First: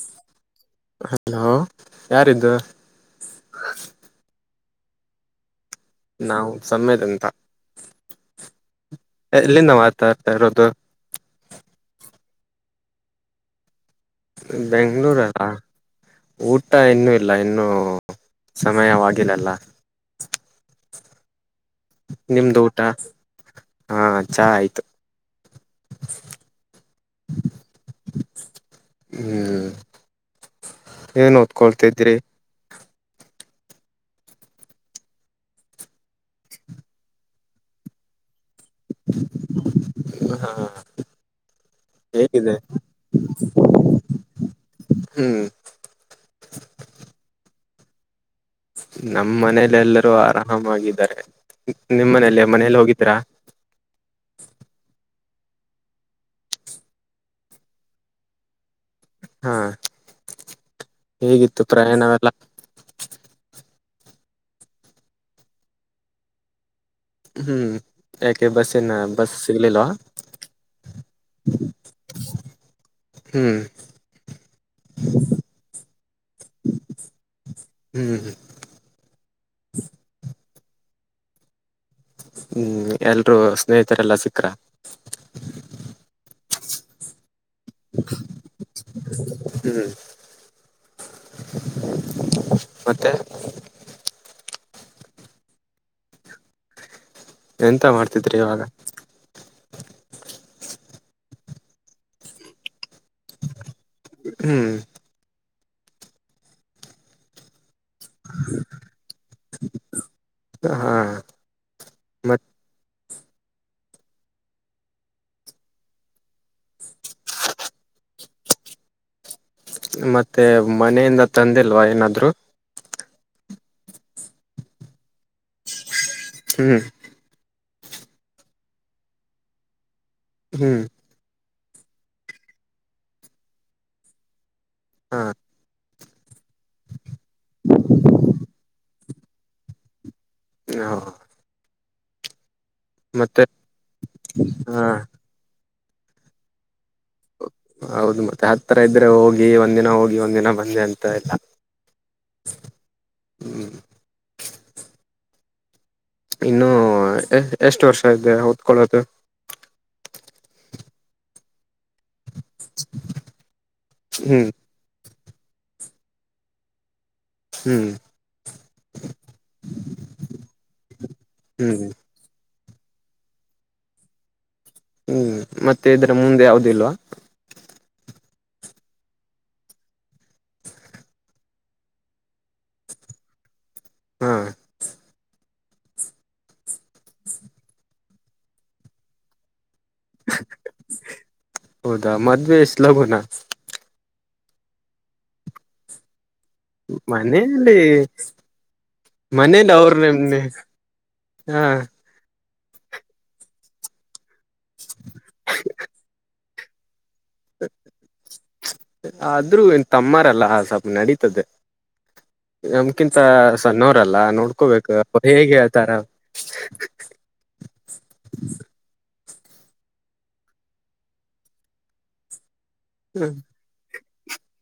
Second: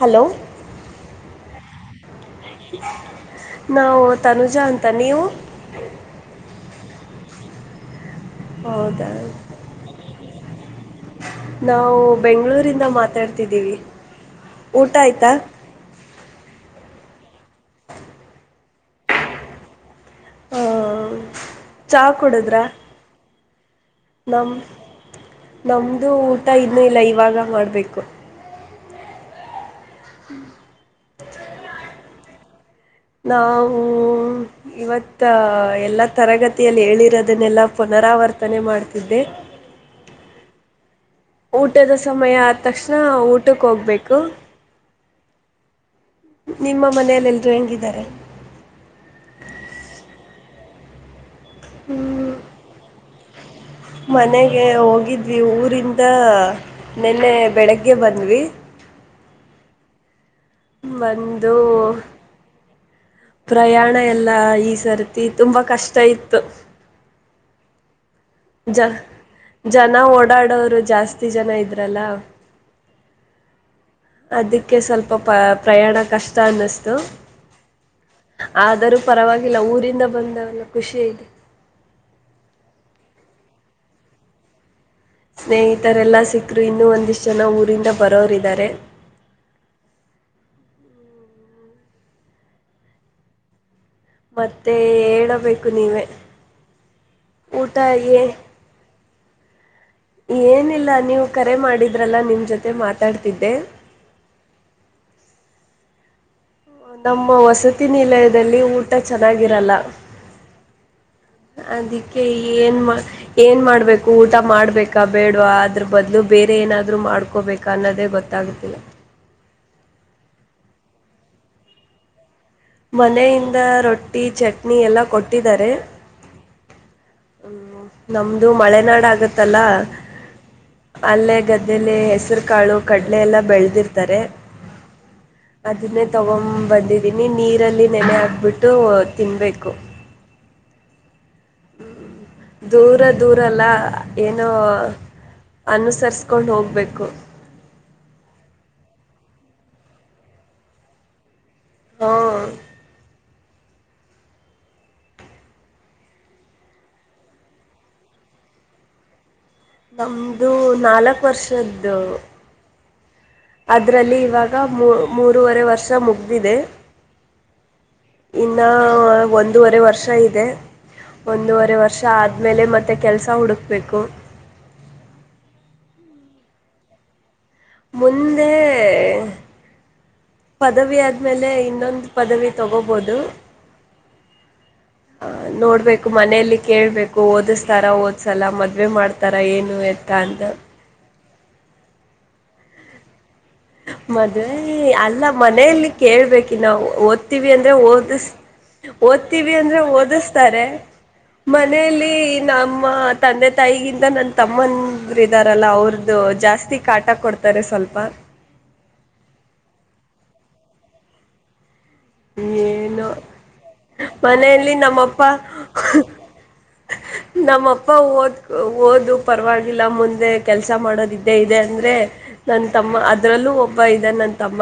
Hello hello ಯಾರಿದ್ದು ನಾವು ತನುಜ ಅಂತ ನೀವು ನಾವು ಸ್ಯಾಮ್ದ ಅಂತ ಹೌದಾ ಎಲ್ಲಿಂದ ಮಾತಾಡ್ತಾ ಇರೋದು ನಾವು ಬೆಂಗಳೂರಿಂದ ಮಾತಾಡ್ತಿದ್ದೀವಿ ಊಟ ಬೆಂಗಳೂರು ಆಯಿತಾ ಅಲ್ಲಾ ಊಟ ಇನ್ನೂ ಇಲ್ಲ ಇನ್ನುೂ ಸಮಯವಾಗಿಲ್ಲಲ್ಲ ಚಹಾ ನಿಮ್ದ ಕುಡಿದ್ರಾ ಊಟ ಹಾ ಚಾ ನಮ್ಮ ಆಯ್ತು ನಮ್ಮದು ಊಟ ಇನ್ನೂ ಇಲ್ಲ ಇವಾಗ ಮಾಡಬೇಕು ಹ್ಮ್ ಏನ್ ಓದಕೊಳ್ತಿದ್ರಿ ನಾವು ಇವತ್ತ ಎಲ್ಲ ತರಗತಿಯಲ್ಲಿ ಹೇಳಿರೋದನ್ನೆಲ್ಲಾ ಪುನರಾವರ್ತಿ ರ್ತನೆ ಮಾಡ್ತಿದ್ದೆ ಹಾ ಹ ಊಟದ ಸಮಯ ಆದ ತಕ್ಷಣ ಊಟಕ್ಕೆ ಹೋಗ್ಬೇಕು ಹ್ಮ್ ನಿಮ್ಮ ಮನಲೆ ಎಲ್ರೂ ಹೆಂಗಿದ್ದಾರೆ ನಮ್ಮ್ ಮನೇಲೆ ಎಲ್ಲರೂ ಆರಾಮಾಗಿದ್ದಾರೆ ನಿಮ್ಮ್ ಹ್ಮ್, ಮನೇೆಯಲ್ಲಿ ಮನೇಲಿ ಹೋಗಿದ್ರಾ. ಮನೆಗೆ ಹೋಗಿದ್ವಿ ಊರಿಂದ ನೆನ್ನೆ ಬೆಳಗ್ಗೆ ಬಂದ್ವಿ. ಹಾ ಬಂದು ಹೇಗಿತ್ತು ಪ್ರಯಾಣವೆಲ್ಲ. ಪ್ರಯಾಣ ಎಲ್ಲ ಈ ಸರ್ತಿ ತುಂಬಾ ಕಷ್ಟ ಇತ್ತು. ಹ್ಮ್ ಯಾಕೆ ಜ ಬಸ್ಸಿನ ಬಸ್ ಸಿಗ್ಲಿಲ್ವಾ ಜನ ಓಡಾಡವರು ಜಾಸ್ತಿ ಜನ ಇದ್ರಲ್ಲ. ಹ್ಮ್ ಅದಕ್ಕೆ ಸ್ವಲ್ಪ ಪ ಪ್ರಯಾಣ ಕಷ್ಟ ಅನ್ನಸ್ತು. ಹ್ಮ್ ಹ್ಮ್ ಆದರೂ ಪರವಾಗಿಲ್ಲ ಊರಿಂದ ಬಂದೆವಲ್ಲ ಖುಷಿ ಐತೆ. ಹ್ಮ್ ಎಲ್ರೂ ಸ್ನೇಹಿತರೆಲ್ಲ ಸಿಕ್ರಾ. ಸ್ನೇಹಿತರೆಲ್ಲ ಸಿಕ್ರು ಇನ್ನು ಒಂದಿಷ್ಟ ಜನ ಊರಿಂದ ಬರೋರಿದ್ದಾರೆ. ಹ್ಮ್ ಮತ್ತೆ ಮತ್ತೆ ಹೇಳಬೇಕು ನೀವೇ. ಊಟ ಎಂತ ಏ ಮಾಡ್ತಿದ್ರಿ ಇವಾಗ ಏನಿಲ್ಲ ನೀವು ಕರೆ ಮಾಡಿದ್ರಲ್ಲ ನಿಮ್ ಜೊತೆ ಮಾತಾಡ್ತಿದ್ದೆ. ಹ್ಮ್ ನಮ್ಮ ವಸತಿ ನಿಲಯದಲ್ಲಿ ಊಟ ಚೆನ್ನಾಗಿರಲ್ಲ. ಹಾ ಅದಿಕ್ಕೆ ಮತ್ ಏನ್ ಮಾಡ ಏನ್ ಮಾಡ್ಬೇಕು ಊಟ ಮಾಡ್ಬೇಕಾ ಬೇಡ್ವಾ ಅದ್ರ ಬದ್ಲು. ಬೇರೆ ಏನಾದರೂ ಮಾಡ್ಕೋಬೇಕಾ ಅನ್ನೋದೇ ಗೊತ್ತಾಗುತ್ತಿಲ್ಲ. ಮತ್ತೆ ಮನೆಯಿಂದ ತಂದಿಲ್ವಾ ಏನಾದ್ರು. ಮನೆಯಿಂದ ರೊಟ್ಟಿ ಚಟ್ನಿ ಎಲ್ಲ ಕೊಟ್ಟಿದ್ದಾರೆ. ಹ್ಮ್ ಹ್ಮ್ ನಮ್ದು ಮಳೆನಾಡ ಆಗತ್ತಲ್ಲ. ಹ್ಮ್ ಅಲ್ಲೇ ಗದ್ದೆಲಿ ಹೆಸರು ಕಾಳು ಕಡಲೆ ಎಲ್ಲಾ ಬೆಳೆದಿರ್ತಾರೆ. ಹ ಅದನ್ನೇ ತಗೊಂಬ ಬಂದಿದ್ದೀನಿ ನೀರಲ್ಲಿ ನೆನೆ ಹಾಕ್ಬಿಟ್ಟು ತಿನ್ಬೇಕು. ಹ ಹ್ಮ ದೂರ ಮತ್ತೆ ದೂರಲ್ಲ ಏನೋ. ಹಾ ಅನುಸರಸಸ್ಕೊಂಡು ಹೋಗ್ಬೇಕು. ಹೌದು ಮತ್ತೆ ಹತ್ರ ಇದ್ರೆ ಹೋಗಿ ಒಂದಿನ ಹೋಗಿ ಒಂದಿನ ಬಂದೆ ಅಂತ ಎಲ್ಲ ಹ್ಮ್ಮ್ ಹ್ಮ್ಮ್ ಇನ್ನು ಎಷ್ಟ ಎಷ್ಟ ವರ್ಷ ಇದೆ ಓದ್ಕೊಳ್ಳೋದು. ನಮ್ದು ನಾಲಕ್ ವರ್ಷದ್ದು. [unintelligible] ಅದ್ರಲ್ಲಿ ಹ್ಮ್ ಇವಾಗ ಮೂರ್ ಮೂರೂರುವರೆ ವರ್ಷ ಮುಗ್ದಿದೆ. ಹ್ಮ್ ಇನ್ನ ಒಂದೂವರೆ ವರ್ಷ ಇದೆ. ಒಂದೂವರೆ ಹ್ಮ್ ವರ್ಷ ಆದ್ಮೇಲೆ ಮತ್ತೆ ಕೆಲಸ ಹುಡುಕ್ಬೇಕು. ಹ್ಮ್ ಮತ್ತೆ ಇದರ ಮುಂದ ಯಾವ್ದ ಇಲ್ವಾ. ಮುಂದೆ ಪದವಿ ಆದ್ಮೇಲೆ ಇನ್ನೊಂದು ಪದವಿ ತಗೋಬಹದು. ಹ [inaudible] ನೋಡಬೇಕು ಮನೆಯಲ್ಲಿ ಕೇಳಬೇಕು ಓದಿಸ್ತಾರ ಓದಸಲ್ಲ ಮದುವೆ ಮಾಡ್ತಾರ ಏನು ಎತ್ತ ಅಂತ [inaudible] ಹೌದಾ ಮದ್ವೆ ಇಷ್ಟ ಲಗುನಾ? [inaudible] ಮದ್ವೆ ಅಲ್ಲ ಮನೇಲಿ ಕೇಳ್ಬೇಕಿ ನಾವು ಓದ್ತೀವಿ ಅಂದ್ರೆ ಮನೇಲಿ ಓದಸ [inaudible] ಓದ್ತೀವಿ ಮನೇಲಿ ಅಂದ್ರೆ ಅವ್ರ ನಿಮ್ನೆ ಓದಿಸ್ತಾರೆ ಹಾ ಮನೆಯಲ್ಲಿ [inaudible] ಈ ನಮ್ಮ ತಂದೆ ತಾಯಿಗಿಂತ ನನ್ನ ತಮ್ಮನ ಇದಾರಲ್ಲ ಅವರದ ಜಾಸ್ತಿ ಕಾಟ ಕೊಡ್ತ [inaudible] ತಡಿ ಸ್ವಲ್ಪ. [inaudible] ಆದ್ರೂ ನಿಮ್ಮ ತಮ್ಮಾರಲ್ಲ ಸ್ವಲ್ಪ ನಡೀತದೆ. [inaudible] ಏನೋ ನಮ್ಕಿಂತ ಸಣ್ಣೋರಲ್ಲ ಮನೆಯಲ್ಲಿ ನೋಡ್ಕೋಬೇಕು ಅವರ ನಮ್ಮಪ್ಪ ಬಗ್ಗೆ ಹೇಗೆ ಆತರ [inaudible] ನಮ್ಮ ಅಪ್ಪ ಓದ್ ಓದು ಪರವಾಗಿಲ್ಲ ಮುಂದೆ ಕೆಲಸಾ ಮಾಡೋದ್ ಇದ್ದೆ ಇದೆ ಅಂದ್ರೆ [inaudible] ನನ್ನ ತಮ್ಮ ಅದ್ರಲ್ಲೂ ಒಬ್ಬ ಇದನ ನನ್ನ ತಮ್ಮ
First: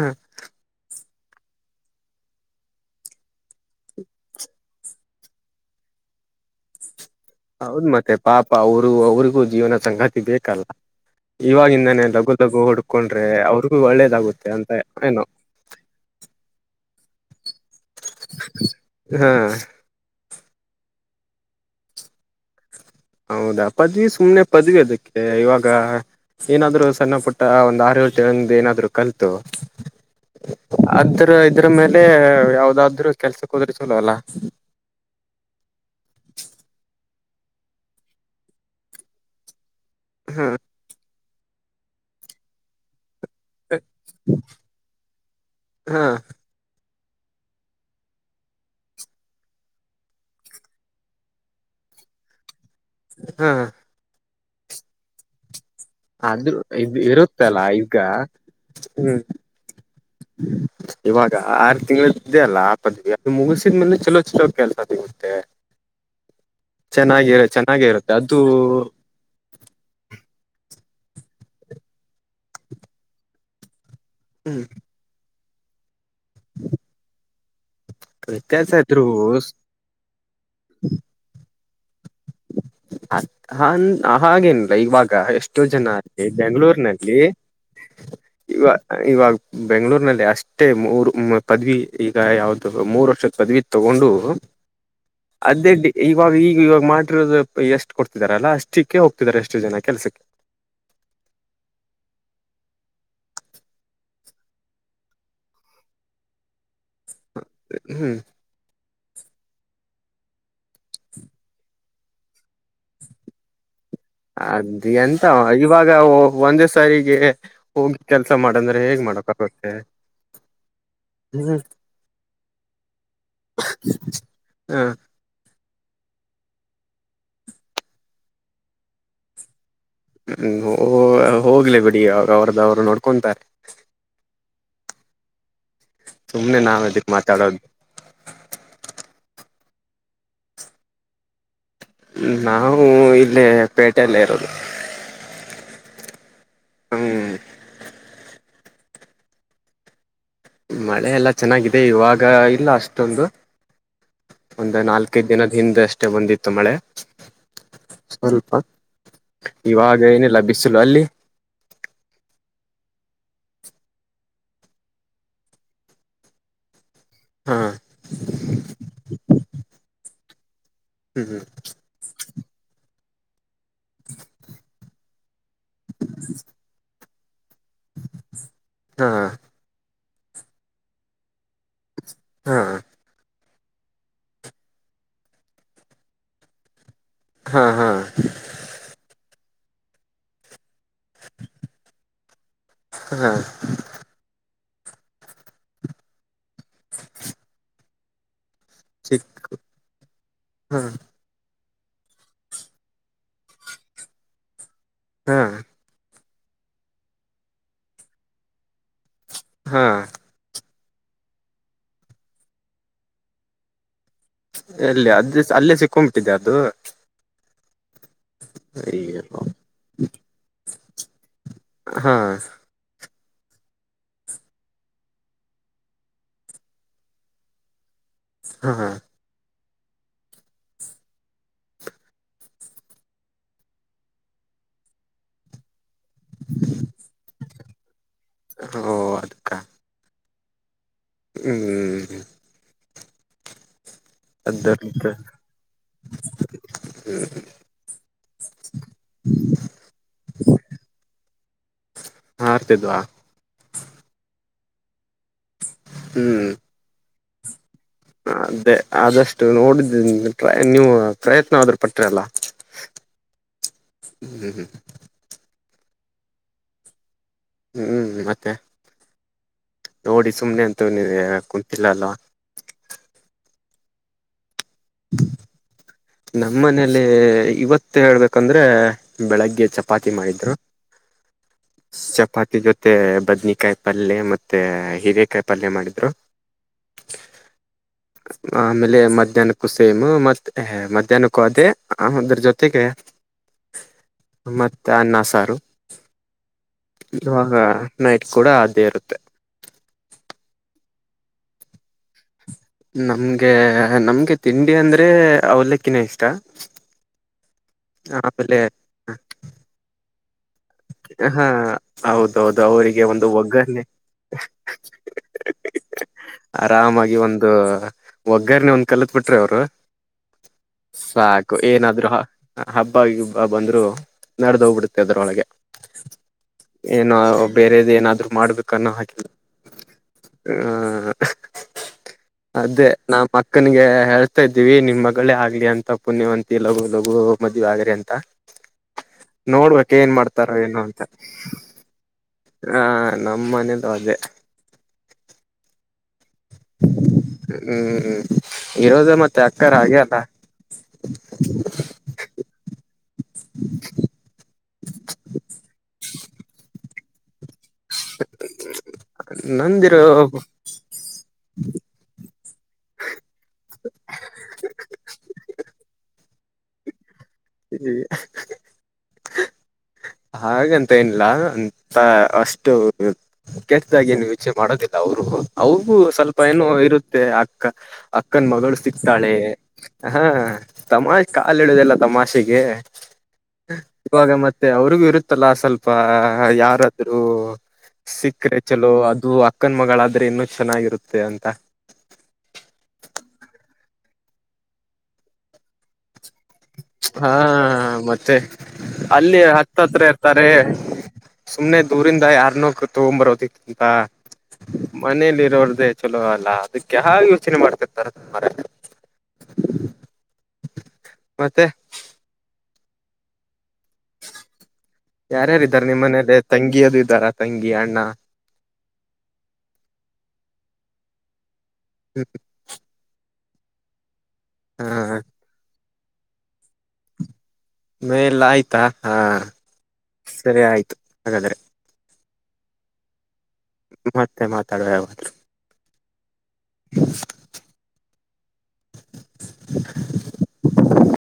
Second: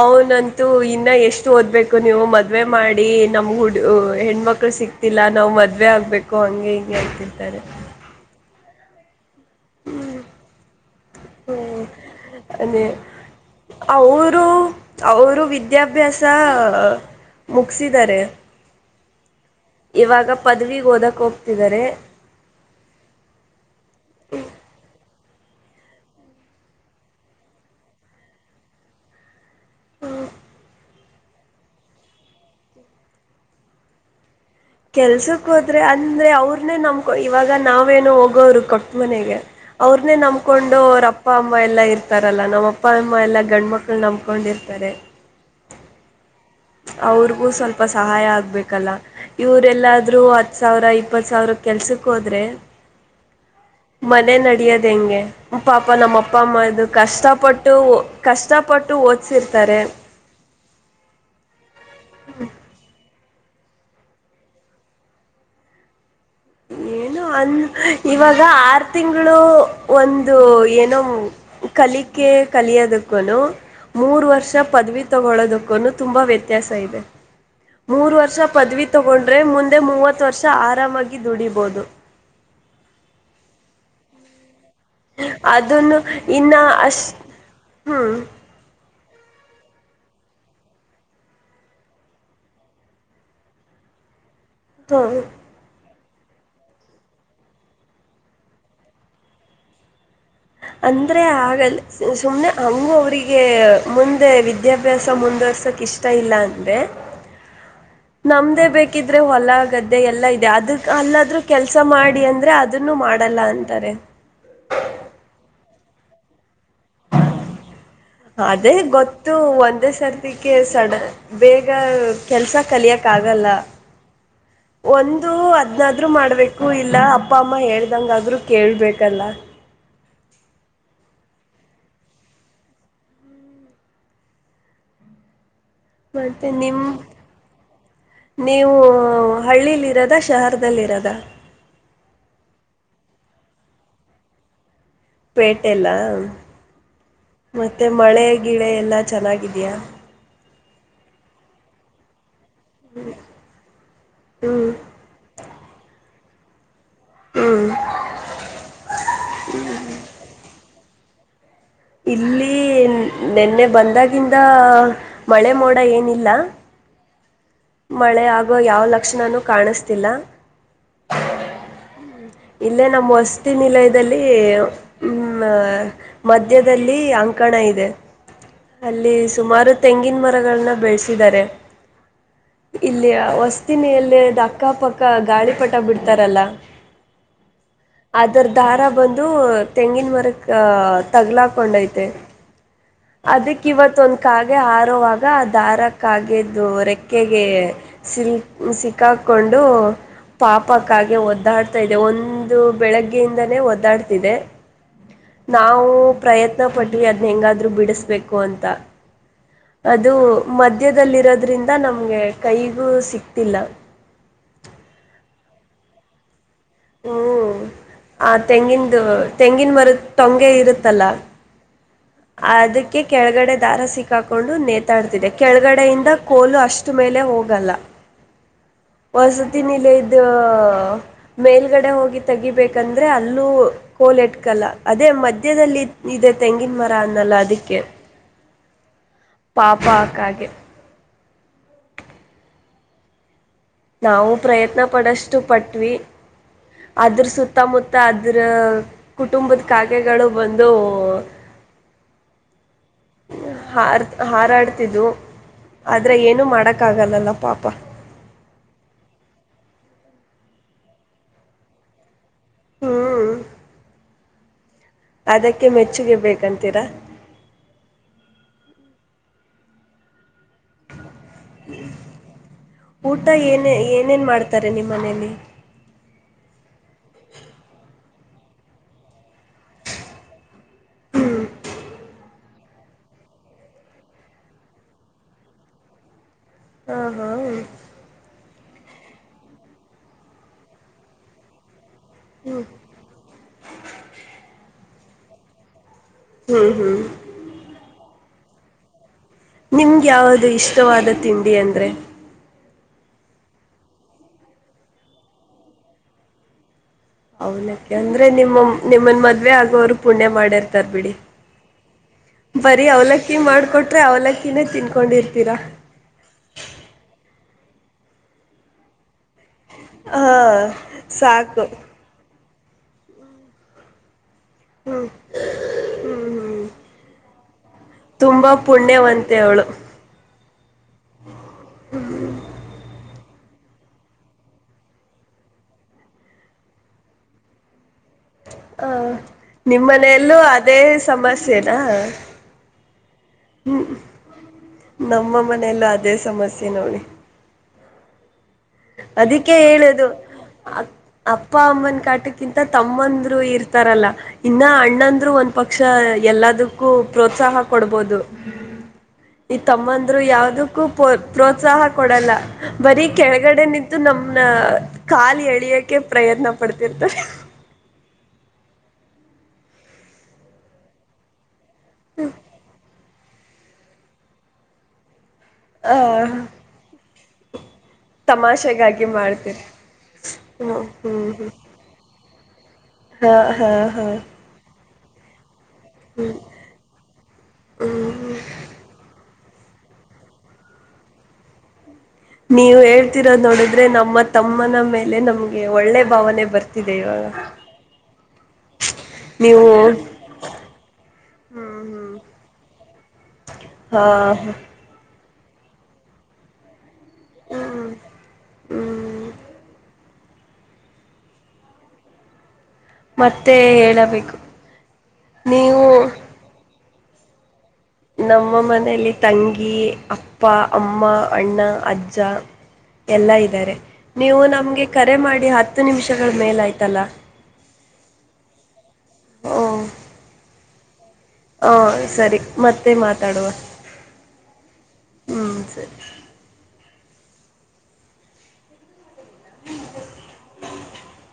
ಅವ ನನ್ನ [inaudible] ಅದು ಇನ್ನ ಎಷ್ಟು ಓದ್ಬೇಕು ನೀವು ಮದುವೆ ಮಾಡಿ ನಮ್ಮ ಹುಡಗರು ಹೆಣ್ಮಕ್ಳು ಸಿಕ್ತಿಲ್ಲ ನಾವು ಮದ್ [inaudible] ಮದುವೆ ಆಗಬೇಕು ಹಂಗೆ ಹೀಗ ಅಂತ [inaudible] ಹೌದ ಮತ್ತೆ ಪಾಪ ಅವರು ಅವ್ರಿಗೂ ಜೀವನ ಸಂಗಾತಿ ಬೇಕಲ್ಲ. [inaudible] ಹ್ಮ್ ಇವಾಗಿಂದಾನೇ ದಗ್ಗು ದಗ್ಗು ಅದೇ ಹುಡ್ಕೊಂಡ್ರೆ ಅವ್ರಿಗೂ ಅವರು ಒಳ್ಳೇದಾಗುತ್ತೆ ಅಂತ ಏನು? [inaudible] ಅವರು ವಿದ್ಯಾಭ್ಯಾಸ ಅ ಮುಗಿಸಿದ್ದಾರೆ. [inaudible] ಹೂ [inaudible] ಇವಾಗ ಪದವಿಗೆ ಓದಕ್ ಹೋಗ್ತಿದ್ದಾರೆ. [inaudible] ಹೌದಾ ಪದ್ವಿ ಸುಮ್ನೆ ಪದ್ವಿ ಅದಕ್ಕೆ ಇವಾಗ? [inaudible] ಏನಾದ್ರು ಸಣ್ಣ ಪುಟ್ಟ ಒಂದ್ ಆರ ಏಳ ತಿಂಗಳ ಏನಾದ್ರು ಕಲ್ತು. [inaudible] ಆತರಾ ಇದ್ರ ಮೇಲೆ ಯಾವದಾದ್ರೂ ಕೆಲಸಕ್ಕ ಹೋದ್ರೆ ಚಲೋ ಅಲ್ಲ. [inaudible] ಕೆಲಸಕ್ಕೋದ್ರೆ ಅಂದ್ರೆ ಅವ್ರನ್ನೇ ನಮ್ಕೊ ಇವಾಗ ನಾವೇನೋ ಹೋಗೋರು ಕೊಟ್ಟ ಮನೆಗೆ. [inaudible] ಅವ್ರನ್ನೇ ಹ್ಮ್ ನಂಬಕೊಂಡು ಅವ್ರ ಅಪ್ಪ ಅಮ್ಮ ಎಲ್ಲಾ ಇರ್ತಾರಲ್ಲ ನಮ್ಮ ಅಪ್ಪ ಅಮ್ಮ ಎಲ್ಲ [inaudible] ಗಂಡ ಮಕ್ಕಳನ ನಂಬಕೊಂಡ ಇರ್ತಾರೆ. [inaudible] ಹ [inaudible] ಅವರಿಗೂ ಸ್ವಲ್ಪ ಸಹಾಯ ಆಗಬೇಕ ಅಲ್ಲ. [inaudible] ಇವರ ಎಲ್ಲಾದ್ರು ಹತ್ತ ಸಾವಿರ ಇಪ್ಪತ್ತ ಸಾವಿರ ಕೆಲಸಕ್ಕೆ ಹೋದರೆ. [inaudible] ಹ [inaudible] ಮನೆ ನಡಿಯೋದ ಹೆಂಗೆ? [inaudible] ಪಾಪ ನಮ್ಮ ಅಪ್ಪ ಆದ್ರೂ ಅಮ್ಮ ಅದು ಇದ್ ಕಷ್ಟ ಇರುತ್ತಲ್ಲ ಪಟ್ಟು ಈಗ ಕಷ್ಟ ಪಟ್ಟು ಹ್ಮ್ ಓದಿಸಿರ್ತಾರೆ. [inaudible] ಇವಾಗ ಆರು ತಿಂಗಳ ಇದ್ದೇ ಅಲ್ಲ ಆ ಪದ್ಯ [inaudible] ನೀವ ಮುಗಿಸಿದ್ಮೇಲೆ ಚಲೋ ಚಲೋ ಕೆಲಸ ಸಿಗುತ್ತೆ. [inaudible] ಏನೋ ಚೆನ್ನಾಗಿರ ಚೆನ್ನಾಗಿರುತ್ತೆ ಅದು [inaudible] ಲೂ ಒಂದು ಏನೋ ಕಲಿಕೆ ಕಲಿಯೋದಕ್ಕನೂ [inaudible] ಮೂರು ವರ್ಷ ಹ್ಮ್ ಪದವಿ ತಗೊಳ್ಳೋದಕ್ಕ ತುಂಬಾ ವ್ಯತ್ಯಾಸ ಇದೆ. [inaudible] ಮೂರು ವರ್ಷ ವ್ಯತ್ಯಾಸ ಪದವಿ ಇದ್ರು ತಗೊಂಡ್ರೆ ಮುಂದೆ ಮೂವತ್ತ ವರ್ಷ ಆರಾಮಾಗಿ ದುಡಿಬೋದು. [inaudible] ಹನ ಹಾಗೇನ್ [inaudible] [unintelligible] ಇವಾಗ ಎಷ್ಟೋ ಜನ ಅದನ್ನು ಅಲ್ಲಿ ಇನ್ನು ಅಷ್ಟು ಬೆಂಗಳೂರಿನಲ್ಲಿ ಹ್ಮ್ [inaudible] ಇವ ಇವಾಗ ಬೆಂಗಳೂರ್ನಲ್ಲಿ ಅಷ್ಟೇ ಮೂರು ಪದವಿ ಈಗ ಯಾವದ ಅದೂ ಮೂರ ವರ್ಷದ ಪದವಿ. [inaudible] ತೋಗೊಂಡರು. [inaudible] ಹ [inaudible] ಅದೇಡಿ ಇವಾಗ ಈಗ ಇವಾಗ ಮಾಡತಿರೋದು ಪ ಎಷ್ಟ ಕೊಡ್ತಿದಾರಲ್ಲಾ ಅಷ್ಟಕ್ಕೆ ಹೋಗ್ತಿದ್ದಾರೆ ಎಷ್ಟು ಜನ ಕೆಲಸಕ್ಕೆ. [inaudible] ಅಂದರೆ ಆಗಲ್ಲ ಸುಮ್ಮನೆ ಹಂಗೂ ಅವರಿಗೆ ಮುಂದೆ ವಿದ್ಯಾಭ್ಯಾಸ ಮುಂದುವರ್ಸೋಕೆ ಇಷ್ಟ [inaudible] ಇಷ್ಟ ಇಲ್ಲ ಅಂದ್ರೆ. [inaudible] [inaudible] ನಮ್ದೇ ಬೇಕಿದ್ರೆ ಹೊಲ ಗದ್ದೆ ಎಲ್ಲ ಇದೆ ಅದಕ್ ಅಲ್ಲಾದ್ರೂ ಕೆಲಸ ಮಾಡಿ ಅಂದ್ರೆ ಅದು. ಅದನ್ನು ಮಾಡಲ್ಲ ಅಂತಾರೆ. ಅದ ಎಂತ ಇವಾಗ ಒಂದೆ ಅದೇ ಹೇಗ್ ಮಾಡಕ್ ಗೊತ್ತು ಆಗುತ್ತೆ ಒಂದೇ ಸರ್ತಿಕೆ ಸಡನ್ ಹ್ಮ್ ಬೇಗ ಕೆಲ್ಸ ಕಲಿಯಕ್ ಆಗಲ್ಲ. ಹ್ಮ ಒಂದು ಅದ್ನಾದ್ರು ಮಾಡ್ಬೇಕು ಇಲ್ಲ ಅಪ್ಪ ಅಮ್ಮ ಹೇಳ್ದಂಗಾದ್ರೂ ಕೇಳಬೇಕಲ್ಲ. ಹ್ಮ ಹೊ ಹೋಗ್ಲಿ ಬಿಡಿ ಅವ್ರ ಅವ್ರದ್ದ ಅವ್ರ ನೋಡ್ಕೊಂತಾರೆ. ಮತ್ತೆ ಸುಮ್ನೆ ನಿಮ್ ನಾವ್ ಅದಕ್ ಮಾತಾಡೋದು ನೀವು ಹಳ್ಳೀಲಿ ಇರೋದ ಶಹರದಲ್ಲಿರೋದ. ನಾವು ಇಲ್ಲೇ ಪೇಟೆಲ್ಲೇ ಇರೋದು. ಪೇಟೆಲ್ಲ ಹ್ಮ್ ಮತ್ತೆ ಮಳೆ ಗಿಳೆ ಎಲ್ಲಾ ಚೆನ್ನಾಗಿದೆಯಾ. ಮಳೆ ಎಲ್ಲ ಚೆನ್ನಾಗಿದೆ ಇವಾಗ ಇಲ್ಲ ಅಷ್ಟೊಂದು ಹ್ಮ್ ಒಂದ ನಾಲ್ಕ ಕೈದ ದಿನದ ಹಿಂದ ಅಷ್ಟೇ ಬಂದಿತ್ತು ಮಳೆ. ಹ್ಮ್ ಸ್ವಲ್ಪ ಇವಾಗ ಏನಿಲ್ಲ ಬಿಸಿಲು ಅಲ್ಲಿ. ಇಲ್ಲಿ ನಿನ್ನೆ ಬಂದಾಗಿಂದ ಮಳೆ ಮೋಡ ಏನಿಲ್ಲ. ಹಾ ಮಳೆ ಆಗುವ ಯಾವ ಲಕ್ಷಣನು ಕಾಣಿಸ್ತಿಲ್ಲ. ಹ್ಮ್ಮ್ ಹ್ಮ್ಮ್ ಇಲ್ಲೇ ನಮ್ಮ ವಸ್ತಿ ನಿಲಯದಲ್ಲಿ. ಮಧ್ಯದಲ್ಲಿ ಅಂಕಣ ಇದೆ ಹಾ ಅಲ್ಲಿ ಸುಮಾರು ತೆಂಗಿನ ಮರಗಳನ್ನ ಬೆಳೆಸಿದ್ದಾರೆ ಹಾ ಇಲ್ಲಿ ಹತ್ತಿನಿಯಲ್ಲಿದ ಅಕ್ಕಪಕ್ಕ ಗಾಳಿ ಪಟ ಬಿಡ್ತಾರಲ್ಲ. ಹಾ ಹಾ ಅದರ ದಾರ ಬಂದು ತೆಂಗಿನ ಮರಕ್ ತಗ್ಲಾಕೊಂಡೈತೆ. ಹಾ ಅದಕ್ ಇವತ್ ಒಂದ. ಕಾಗೆ ಹಾರುವಾಗ ದಾರ ಕಾಗೆದು ರೆಕ್ಕೆಗೆ. ಸಿಲ್ ಸಿಕ್ ಸಿಕ್ಕಾಕೊಂಡು ಪಾಪ ಹಾ ಕಾಗೆ ಒದ್ದಾಡ್ ಒಂದು ಬೆಳಗ್ಗೆಯಿಂದಾನೇ ಒದ್ದಾಡ್ತಿದೆ ಹಾ ನಾವು. ಪ್ರಯತ್ನ ಪಟ್ವಿ ಅದನ್ನ ಹೆಂಗಾದ್ರು ಬಿಡಿಸ್ಬೇಕು ಅಂತ ಹಾ ಅದು. ಮಧ್ಯದಲ್ಲಿರೋದ್ರಿಂದ ನಮಗೆ ಕೈಗೂ ಸಿಕ್ತಿಲ್ಲ. ಎಲ್ಲಿ ಅದ ಅಲ್ಲೇ ಸಿಕ್ಕೊಂಬಿಟ್ಟಿದ್ಯ ಅದು. ಹ್ಮ್ ಆ ತೆಂಗಿಂದು ಅಯ್ಯೋ ತೆಂಗಿನ ಮರದ ಟೊಂಗೆ ಇರುತ್ತಲ್ಲ. ಹಾ ಅದ ಕೆ ಕೆಳಗಡೆ ದಾರ ಸಿಕ್ಕಾಕೊಂಡು ನೇತಾಡ್ತಿದೆ ಕೆಳಗಡೆಯಿಂದ ಕೋಲು ಅಷ್ಟ ಮೇಲೆ ಹೋಗಲ್ಲ. ಹಾ ಹಾ ವಸತಿ ನಿಲಯದು. ಮೇಲ್ಗಡೆ ಹೋಗಿ ತಗಿಬೇಕಂದ್ರೆ ಅಲ್ಲೂ ಕೋಲ್ ಎಟ್ಕಲ್ಲ ಅದೇ ಮಧ್ಯದಲ್ಲಿ ಇದೆ ತೆಂಗಿನ ಮರ ಅನ್ನಲ್ಲ ಅದಕ್ಕೆ. ಹೂಓ ಅದು. ಪಾಪ ಆ ಕಾಗೆ. ಹ್ಮ್ ಮ್ ನಾವು ಅದ ಪ್ರಯತ್ನ ಪಡಷ್ಟು ಪಟ್ವಿ. ಅದ್ರ ಸುತ್ತಮುತ್ತ ಅದ್ರ ಕುಟುಂಬದ ಕಾಗೆಗಳು ಬಂದು. ಹಾರ್ತಿದ್ವಾ. ಹಾರ್ ಹಾರಾಡ್ತಿದ್ದು ಆದ್ರೆ ಏನು ಹ್ಮ್ ಮಾಡಕ್ಕ ಆಗಲ್ಲಲ್ಲ ಪಾಪ. ಅದೇ ಆದಷ್ಟು ನೋಡಿದ್ದ ನೀವು ಪ್ರಯತ್ನ ಆದ್ರೂ ಪಟ್ರ ಅಲ್ಲ. ಹ್ಮ್ ಹ್ಮ್ [unintelligible] ಅದಕ್ಕೆ ಮೆಚ್ಚುಗೆ ಬೇಕಂತೀರಾ ಹ್ಮ್ ಮತ್ತೆ ನೋಡಿ ಸುಮ್ನೆ ಅಂತ [unintelligible] ನೀ ಕುಂತಿಲ್ಲ. ಊಟ ಏನ- ಏನೇನ್ ಮಾಡ್ತಾರೆ ನಿಮ್ಮ ಮನೇಲಿ? ನಮ್ಮ ಮನೇಲಿ ಇವತ್ತು ಹೇಳ್ಬೇಕಂದ್ರೆ ಬೆಳಗ್ಗೆ ಚಪಾತಿ ಮಾಡಿದ್ರು. ಚಪಾತಿ ಜೊತೆ ಬದ್ನಕಾಯಿ ಪಲ್ಯ ಮತ್ತೆ ಹೀರೆೇಕಾಯಿ ಪಲ್ಯ ಮಾಡಿದ್ರು. ಹಾ ಹಾ ಆಮೇಲೆ ಮಧ್ಯಾಹ್ನಕ್ಕೂ ಸೇಮ್ ಮತ್ ಮಧ್ಯಾಹ್ನಕ್ಕೂ ಅದೇ ಆಮೇಲೆ ಅದ್ರ ಜೊತೆಗೆ ಮತ್ತೆ ಅನ್ನ ಸಾರು. ಹ್ಮ್ ಹ್ಮ್ ಇವಾಗ ನೈಟ್ ಕೂಡ ಅದೇ ಇರುತ್ತೆ. ನಿಮ್ಗೆ ಯಾವದು ಇಷ್ಟವಾದ ತಿಂಡಿ ಅಂದ್ರೆ? ನಮ್ಗೆ ನಮ್ಗೆ ತಿಂಡಿ ಅಂದ್ರೆ ಅವಲಕ್ಕಿನೇ ಇಷ್ಟ ಅವನಕ ಅಂದ್ರೆ ಆಮೇಲೆ ನಿಮ್ಮ- ನಿಮ್ಮನ್ ಮದ್ವೆ ಆಗೋವರು ಪುಣ್ಯ ಮಾಡಿರ್ತಾರೆ. ಬಿಡಿ ಹಾ ಹೌದೌದು ಬರೀ ಅವರಿಗೆ ಒಂದು ಅವ್ಲಕ್ಕಿ ಒಗ್ಗರಣೆ ಮಾಡ್ಕೊಟ್ರೆ ಅವ್ಲಕ್ಕಿನೇ ತಿನ್ಕೊಂಡಿರ್ತೀರಾ ಆರಾಮಾಗಿ ಒಂದು ಒಗ್ಗರಣನೆೆ ಒಂದು. ಕಲತ್ ಬಿಟ್ರಿ ಅವರು ಹಾಂ ಸಾಕು ಏನಾದ್ರು ಹಬ್ಬ ಗಿಬ್ಬ ಬಂದ್ರು ಹ್ಞೂ ನಡೆದೋಗ್ಬಿಡತ್ತೆ ಅದ್ರೊಳಗೆ ಏನ ಬೇರೆದೆನಾದ್ರು ತುಂಬ ಮಾಡ್ಬೇಕನ್ನೋ ಹಾಕ ಪುಣ್ಯವಂತೆ ಅವಳು [unintelligible] ಹ್ಮ [unintelligible] ಅದೇ ನಾಮಕ್ಕನಿಗೆ ಹೇಳ್ತಾ ಇದ್ದೀವಿ ನಿಮ್ ಮಗಳೇ ಆಗ್ಲಿ ಅಂತ ಪುಣ್ಯವಂತಿ ಲಗು ಲಗು ಮದುವೆ ಆದ್ರೆ ಅಂತ. ಹ ನೋಡ್ಬೇಕ ಏನ್ ನಿಮ್ಮನೆಯಲ್ಲೂ ಮಾಡ್ತಾರೋ ಅಲ್ಲೂ ಅದೇ ಏನೋ ಅಂತ ಸಮಸ್ಯೆನಾ ಹ ನಮ್ಮ್ ಹ್ಮ ಮನೇಲು ಅದೇ ನಮ್ಮ ಮನೆಯಲ್ಲೂ ಅದೇ ಸಮಸ್ಯೆ ನೋಡಿ ಹ್ಮ್ ಹ್ಮ್ [unintelligible] ಇರೋದ ಮತ್ತೆ ಅದಕ್ಕೆೇ ಅಕ್ಕರ ಹಾಗೆ ಅಲ್ಲ ಹೇಳುದುಆಗ್ ಅಪ್ಪ ಅಮ್ಮನ ಕಾಟಕ್ಕಿಂತ ತಮ್ಮಂದ್ರು ಇರ್ತಾರಲ್ಲ ಇನ್ ಇನ್ನ ಅಣ್ಣಂದ್ರು ಒಂದ್ ಪಕ್ಷ ಎಲ್ಲದಕ್ಕೂ ಪ್ರೋತ್ಸಾಹ ಕೊಡ್ಬಹದು ಈ ನಂದಿರೋ ತಮ್ಮಂದ್ರು ಯಾವ ಯಾವುದಕ್ಕೂ ಪ್ರೋತ್ಸಾಹ ಕೊಡಲ್ಲ ಬರೀ ಕೆಳ ಈಗಡೆ ನಿಂತು ನಮ್ನ ಕಾಲ್ ಎಳಿಯಕ್ಕೆೆ ಪ್ರಯತ್ನ ಪಡ್ತಿರ್ತಾರೆ ಇದಿ ಹಾಗಂತ ಏನಿಲ್ಲ ಅಂತ ಅಷ್ಟು ಕೆಟ್ಟ್ದಾಗಿ ಏನು ಯೋಚ್ನೆ ಮಾಡೋದಿಲ್ಲ ಅವರು ಆ ಅವ್ರಿಗೂ ಸ್ವಲ್ಪ ಏನು ಇರುತ್ತೆ ಅಕ್ಕ ಅಕ್ಕನ್ ಮಗಳು ತಮಾಷೆಗಾಗಿ ಸಿಕ್ತಾಳೆ ಮಾಡ್ತೀರಿ ಹ ಹ್ಮ ಹ್ಮ್ ತಮಾಷೆ ಹ್ಮ್ ಕಲಳೆಯೋದೆಲಾ ತಮಾಷೆಗೆ ಹ ಹಾ ಹಾ ಹಾ ಇವಾಗ ಮತ್ತೆ ಅವ್ರರಿಗೂ ಇರುತ್ತಲ್ಲ [unintelligible] ಯಾರಾದ್ರೂ ಹ್ಮ್ ಸಿಕ್ಕರೆೆ ಚಲೋ ಅದು [unintelligible] ಅಕ್ಕನ್ ಮಗಳಾದ್ರೆ ಇನ್ನು ಚೆನ್ನಾಗಿರುತ್ತೆ ಅಂತ. ನೀವು ಹೇಳ್ತಿರೋದು ನೋಡಿದ್ರೆ ನಮ್ಮ ತಮ್ಮನ ಮೇಲೆ ನಮ್ಗೆ ಒಳ್ಳೆ ಭಾವನೆ ಬರ್ತ ಹಾ ಮತ್ತೆ ಅಲ್ಲಿ ನೀವು ಹತ್ತತ್ರ ತಾರೆ ಸುಮ್ನೆ ಹ್ಮ್ ಹ್ಮ್ ದೂರಿಂದ ಯಾರ್ನೋ ಕ ತಗೊಂಡ್ ಬರೋದಕ್ಕಿಂತ ಹಾ ಹಾ ಮನೇಲಿ ಇರೋರ್ದೇ ಚಲೋ ಅಲ್ಲ ಅದಕ್ಕೆ ಹಾಗೆ ಯೋಚನೆ ಮಾಡ್ತಿರ್ತಾರೆ [unintelligible] ಹ್ಮ ಮತ್ತೆ ಮತ್ತೆ ಹೇಳಬೇಕು ಯಾರ್ಯಾರ ನೀವು ಇದ್ದಾರೆ ನಿಮ್ ಮನೇಲಿ ತಂಗಿಯದು ಇದ್ದಾರಾ ತಂಗಿ ಅಣ್ಣಾ ನಮ್ಮ ಮನೆಯಲ್ಲಿ ತಂಗಿ, ಅಪ್ಪ, ಅಮ್ಮ, ಅಣ್ಣ, ಅಜ್ಜ ಎಲ್ಲಾ ಇದ್ದಾರೆ ನೀವು ನಮ್ಗೆ ಹಾ ಕರೆ ಮಾಡಿ ಹತ್ತು ನಿಮಿಷಗಳ ಮೇಲ ಆಯ್ತಲ್ಲಾ ಮೇಲ್ಲ ಆಯ್ತಾ ಹಾ ಓ ಸರಿ ಆಯ್ತು ಹಾಗಾದ್ರೆ ಹಾಂ ಸರಿ ಮತ್ತೆ ಮಾತಾಡುವಾ ಮತ್ತೆ ಮಾತಾಡುವ ಯಾವುದಾದ್ರೂ ಹ್ಞ ಸರಿ [unintelligible]